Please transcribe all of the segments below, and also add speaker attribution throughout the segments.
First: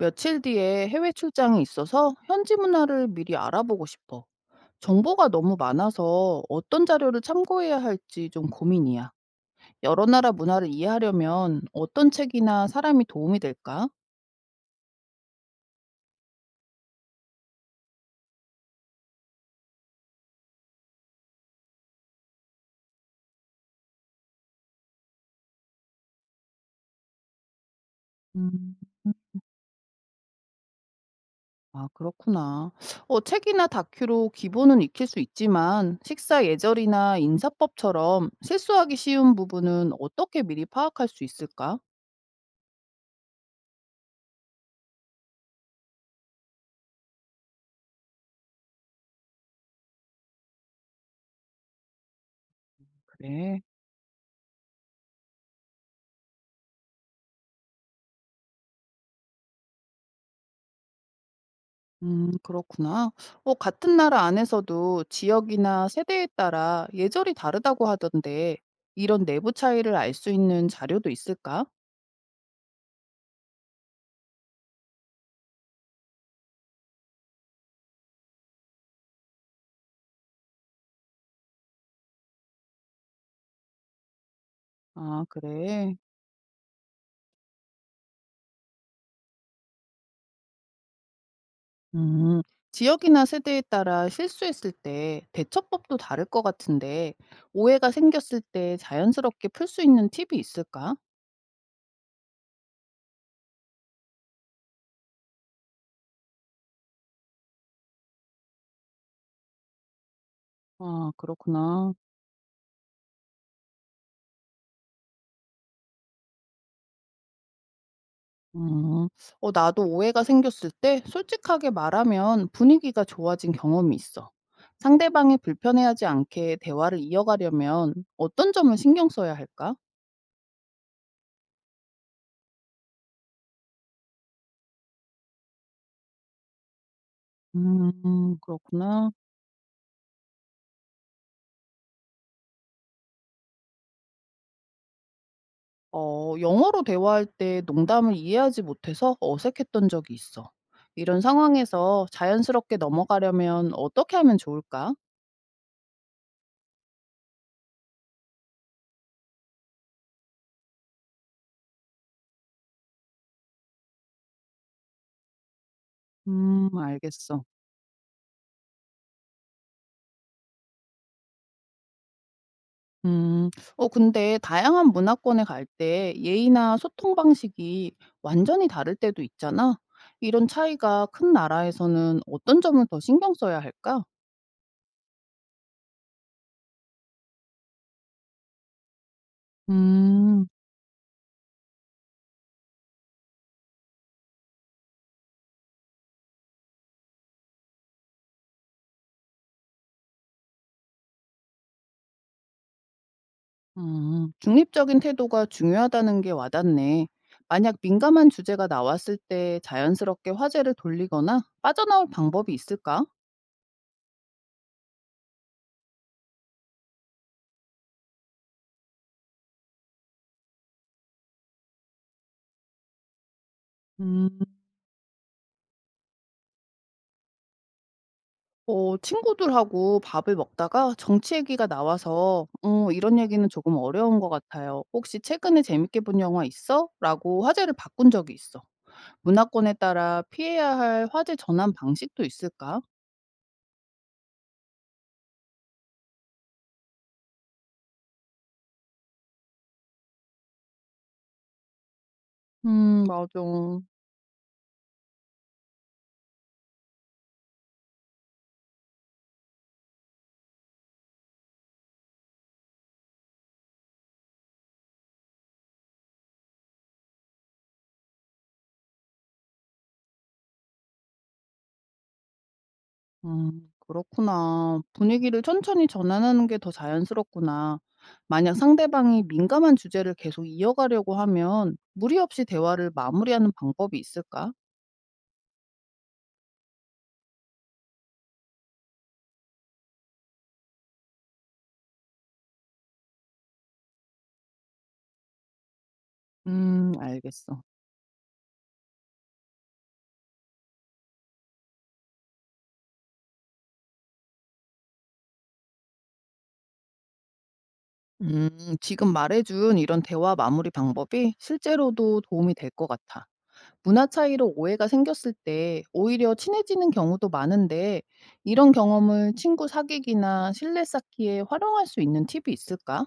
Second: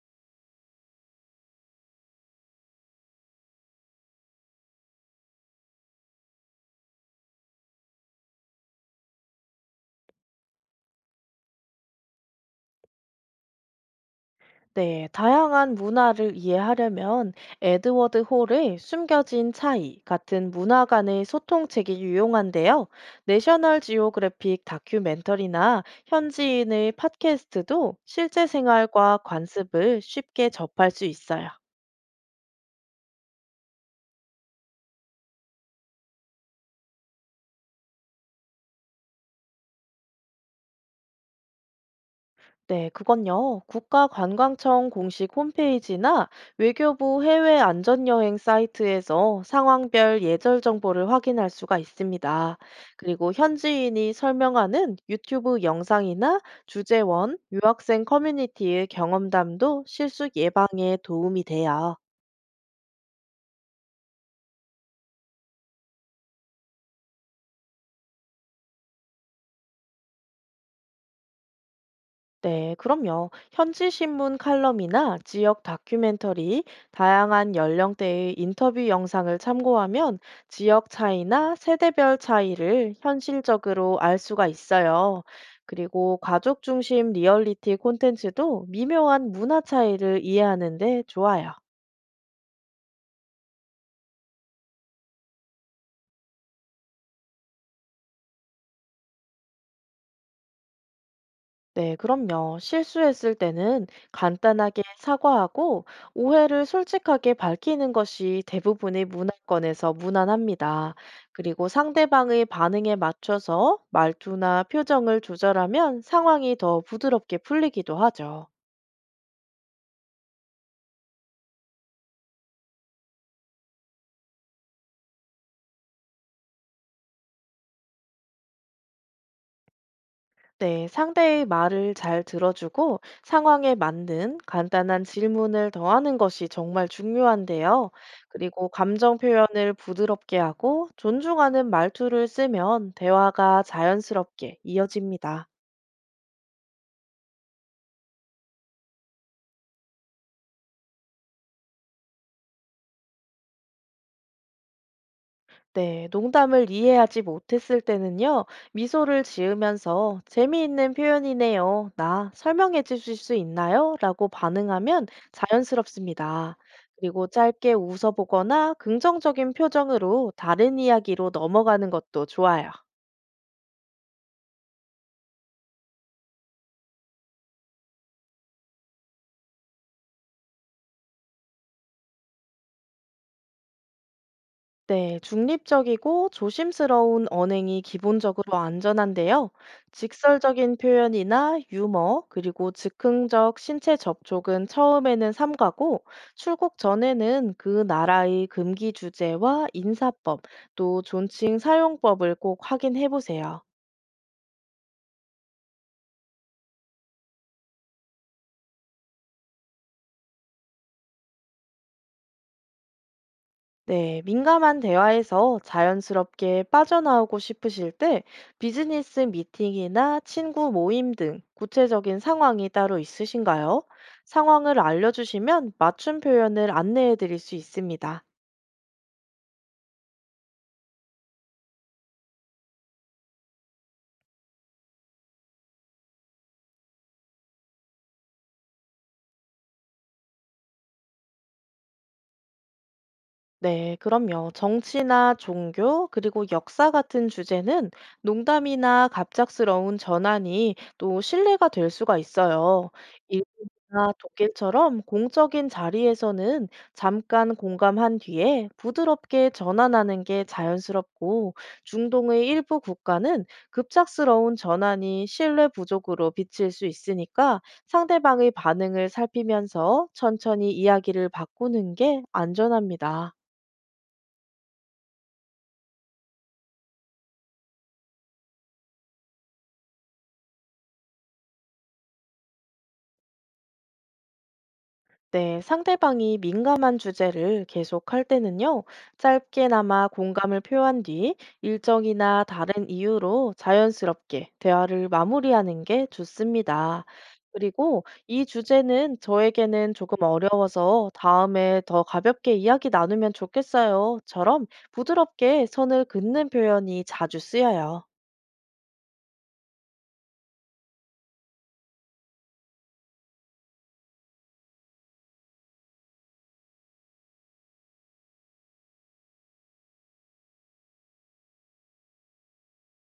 Speaker 1: 며칠 뒤에 해외 출장이 있어서 현지 문화를 미리 알아보고 싶어. 정보가 너무 많아서 어떤 자료를 참고해야 할지 좀 고민이야. 여러 나라 문화를 이해하려면 어떤 책이나 사람이 도움이 될까?
Speaker 2: 네, 다양한 문화를 이해하려면 에드워드 홀의 숨겨진 차이 같은 문화 간의 소통책이 유용한데요. 내셔널 지오그래픽 다큐멘터리나 현지인의 팟캐스트도 실제
Speaker 1: 음,
Speaker 2: 생활과 관습을 쉽게 접할 수 있어요.
Speaker 1: 아, 그렇구나. 책이나 다큐로 기본은 익힐 수 있지만 식사 예절이나 인사법처럼 실수하기 쉬운 부분은 어떻게 미리 파악할 수 있을까?
Speaker 2: 네, 그건요. 국가관광청 공식 홈페이지나 외교부 해외 안전여행 사이트에서 상황별 예절 정보를 확인할 수가 있습니다. 그리고
Speaker 1: 그래.
Speaker 2: 현지인이 설명하는 유튜브 영상이나 주재원, 유학생 커뮤니티의 경험담도 실수 예방에 도움이 돼요.
Speaker 1: 그렇구나. 같은 나라 안에서도 지역이나 세대에 따라 예절이 다르다고 하던데, 이런 내부 차이를 알 수 있는 자료도 있을까?
Speaker 2: 네, 그럼요. 현지 신문 칼럼이나 지역 다큐멘터리, 다양한 연령대의 인터뷰 영상을 참고하면 지역 차이나 세대별 차이를 현실적으로 알 수가 있어요.
Speaker 1: 아, 그래.
Speaker 2: 그리고 가족 중심 리얼리티 콘텐츠도 미묘한 문화 차이를 이해하는 데 좋아요.
Speaker 1: 음, 지역이나 세대에 따라 실수했을 때 대처법도 다를 것 같은데, 오해가 생겼을 때 자연스럽게 풀 수 있는 팁이 있을까?
Speaker 2: 네, 그럼요. 실수했을 때는 간단하게 사과하고 오해를 솔직하게 밝히는 것이 대부분의 문화권에서 무난합니다.
Speaker 1: 아,
Speaker 2: 그리고
Speaker 1: 그렇구나.
Speaker 2: 상대방의 반응에 맞춰서 말투나 표정을 조절하면 상황이 더 부드럽게 풀리기도 하죠.
Speaker 1: 음, 나도 오해가 생겼을 때 솔직하게 말하면 분위기가 좋아진 경험이 있어. 상대방이 불편해하지 않게 대화를 이어가려면 어떤 점을 신경 써야 할까?
Speaker 2: 네, 상대의 말을 잘 들어주고 상황에 맞는 간단한 질문을 더하는 것이 정말 중요한데요. 그리고
Speaker 1: 그렇구나.
Speaker 2: 감정 표현을 부드럽게 하고 존중하는 말투를 쓰면 대화가 자연스럽게 이어집니다.
Speaker 1: 영어로 대화할 때 농담을 이해하지 못해서 어색했던 적이 있어. 이런 상황에서 자연스럽게 넘어가려면 어떻게 하면 좋을까?
Speaker 2: 네, 농담을 이해하지 못했을 때는요, 미소를 지으면서 재미있는 표현이네요. 나 설명해 주실 수 있나요? 라고 반응하면 자연스럽습니다. 그리고
Speaker 1: 알겠어.
Speaker 2: 짧게 웃어보거나 긍정적인 표정으로 다른 이야기로 넘어가는 것도 좋아요.
Speaker 1: 음. 근데 다양한 문화권에 갈 때 예의나 소통 방식이 완전히 다를 때도 있잖아. 이런 차이가 큰 나라에서는 어떤 점을 더 신경 써야 할까?
Speaker 2: 네, 중립적이고 조심스러운 언행이 기본적으로 안전한데요.
Speaker 1: 음,
Speaker 2: 직설적인 표현이나 유머, 그리고 즉흥적 신체 접촉은 처음에는 삼가고, 출국 전에는 그 나라의 금기 주제와 인사법, 또 존칭 사용법을 꼭 확인해 보세요.
Speaker 1: 중립적인 태도가 중요하다는 게 와닿네. 만약 민감한 주제가 나왔을 때 자연스럽게 화제를 돌리거나 빠져나올 방법이 있을까?
Speaker 2: 네, 민감한 대화에서 자연스럽게 빠져나오고 싶으실 때 비즈니스 미팅이나 친구 모임 등 구체적인 상황이 따로 있으신가요?
Speaker 1: 음.
Speaker 2: 상황을 알려주시면 맞춤 표현을 안내해 드릴 수 있습니다.
Speaker 1: 친구들하고 밥을 먹다가 정치 얘기가 나와서, 이런 얘기는 조금 어려운 것 같아요. 혹시 최근에 재밌게 본 영화 있어? 라고 화제를 바꾼 적이 있어. 문화권에 따라 피해야 할 화제 전환 방식도 있을까?
Speaker 2: 네, 그럼요. 정치나 종교, 그리고 역사 같은 주제는 농담이나 갑작스러운 전환이 또 신뢰가 될 수가 있어요.
Speaker 1: 맞아.
Speaker 2: 일본이나 독일처럼 공적인 자리에서는 잠깐 공감한 뒤에 부드럽게 전환하는 게 자연스럽고, 중동의 일부 국가는 급작스러운 전환이 신뢰 부족으로 비칠 수 있으니까 상대방의 반응을 살피면서 천천히 이야기를 바꾸는 게 안전합니다.
Speaker 1: 그렇구나. 분위기를 천천히 전환하는 게 더 자연스럽구나. 만약 상대방이 민감한 주제를 계속 이어가려고 하면 무리 없이 대화를 마무리하는 방법이 있을까?
Speaker 2: 네, 상대방이 민감한 주제를 계속 할 때는요, 짧게나마 공감을 표한 뒤 일정이나 다른 이유로 자연스럽게 대화를 마무리하는 게 좋습니다.
Speaker 1: 알겠어.
Speaker 2: 그리고 이 주제는 저에게는 조금 어려워서 다음에 더 가볍게 이야기 나누면 좋겠어요.처럼 부드럽게 선을 긋는 표현이 자주 쓰여요.
Speaker 1: 음, 지금 말해준 이런 대화 마무리 방법이 실제로도 도움이 될 것 같아. 문화 차이로 오해가 생겼을 때 오히려 친해지는 경우도 많은데 이런 경험을 친구 사귀기나 신뢰 쌓기에 활용할 수 있는 팁이 있을까?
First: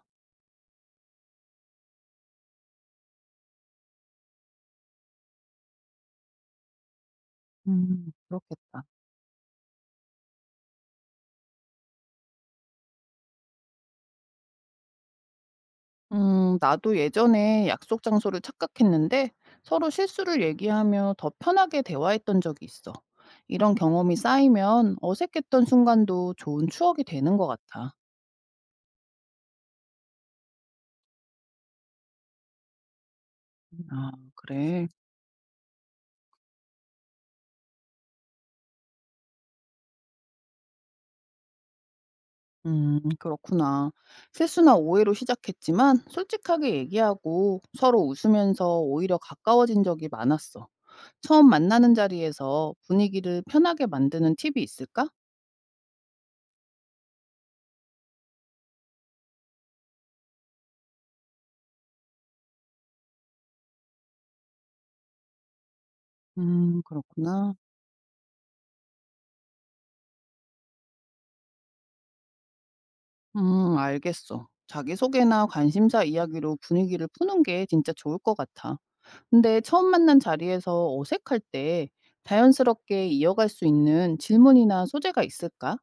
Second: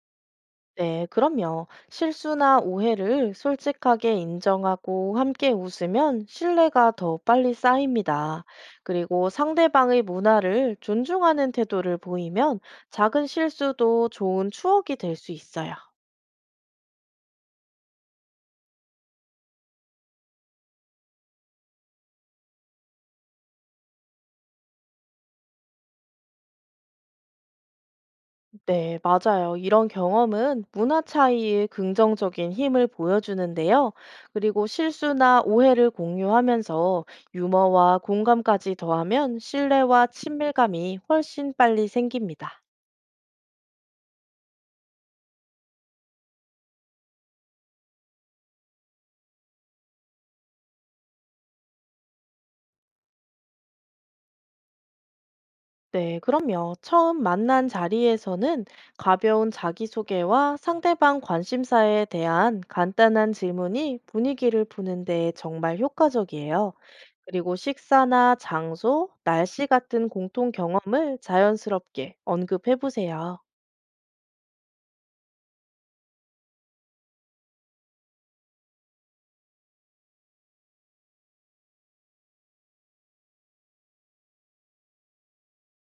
Speaker 2: 네, 그럼요. 실수나 오해를 솔직하게 인정하고 함께 웃으면 신뢰가 더 빨리 쌓입니다.
Speaker 1: 그렇겠다.
Speaker 2: 그리고 상대방의 문화를 존중하는 태도를 보이면 작은 실수도 좋은 추억이 될 수 있어요.
Speaker 1: 나도 예전에 약속 장소를 착각했는데 서로 실수를 얘기하며 더 편하게 대화했던 적이 있어. 이런 경험이 쌓이면 어색했던 순간도 좋은 추억이 되는 것 같아.
Speaker 2: 네, 맞아요. 이런 경험은 문화 차이의 긍정적인 힘을 보여주는데요.
Speaker 1: 아,
Speaker 2: 그리고
Speaker 1: 그래.
Speaker 2: 실수나 오해를 공유하면서 유머와 공감까지 더하면 신뢰와 친밀감이 훨씬 빨리 생깁니다.
Speaker 1: 그렇구나. 실수나 오해로 시작했지만 솔직하게 얘기하고 서로 웃으면서 오히려 가까워진 적이 많았어. 처음 만나는 자리에서 분위기를 편하게 만드는 팁이 있을까?
Speaker 2: 네, 그럼요. 처음 만난 자리에서는 가벼운 자기소개와 상대방 관심사에 대한 간단한 질문이 분위기를 푸는 데 정말 효과적이에요.
Speaker 1: 그렇구나.
Speaker 2: 그리고 식사나 장소, 날씨 같은 공통 경험을 자연스럽게 언급해 보세요.
Speaker 1: 알겠어. 자기소개나 관심사 이야기로 분위기를 푸는 게 진짜 좋을 것 같아. 근데 처음 만난 자리에서 어색할 때 자연스럽게 이어갈 수 있는 질문이나 소재가 있을까?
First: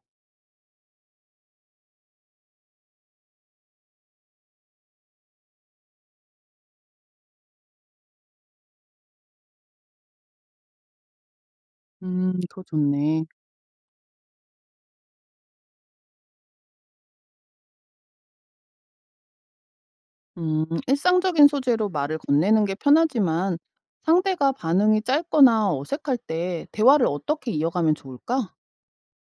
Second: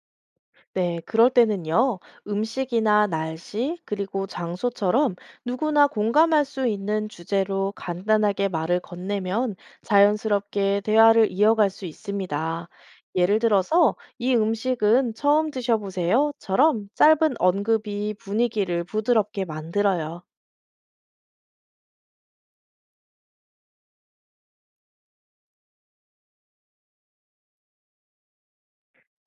Speaker 2: 네, 그럴 때는요, 음식이나 날씨, 그리고 장소처럼 누구나 공감할 수 있는 주제로 간단하게 말을 건네면 자연스럽게 대화를 이어갈 수
Speaker 1: 그거
Speaker 2: 있습니다.
Speaker 1: 좋네.
Speaker 2: 예를 들어서, 이 음식은 처음 드셔보세요.처럼 짧은 언급이 분위기를 부드럽게 만들어요.
Speaker 1: 일상적인 소재로 말을 건네는 게 편하지만 상대가 반응이 짧거나 어색할 때 대화를 어떻게 이어가면 좋을까?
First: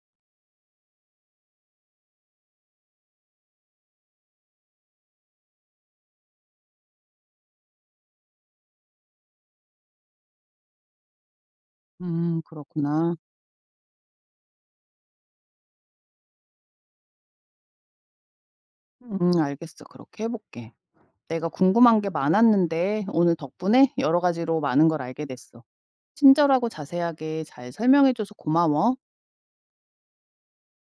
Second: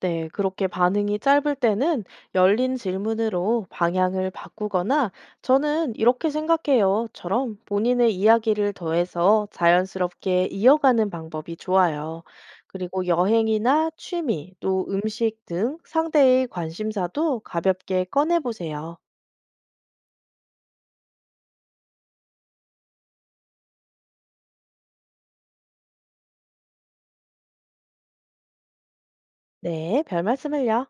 Speaker 2: 네, 그렇게 반응이 짧을 때는 열린 질문으로 방향을 바꾸거나 저는 이렇게 생각해요처럼 본인의 이야기를 더해서 자연스럽게 이어가는 방법이 좋아요. 그리고
Speaker 1: 그렇구나.
Speaker 2: 여행이나 취미, 또 음식 등 상대의 관심사도 가볍게 꺼내보세요.
Speaker 1: 알겠어. 그렇게 해볼게. 내가 궁금한 게 많았는데 오늘 덕분에 여러 가지로 많은 걸 알게 됐어. 친절하고 자세하게 잘 설명해줘서 고마워.
Speaker 2: 네, 별 말씀을요.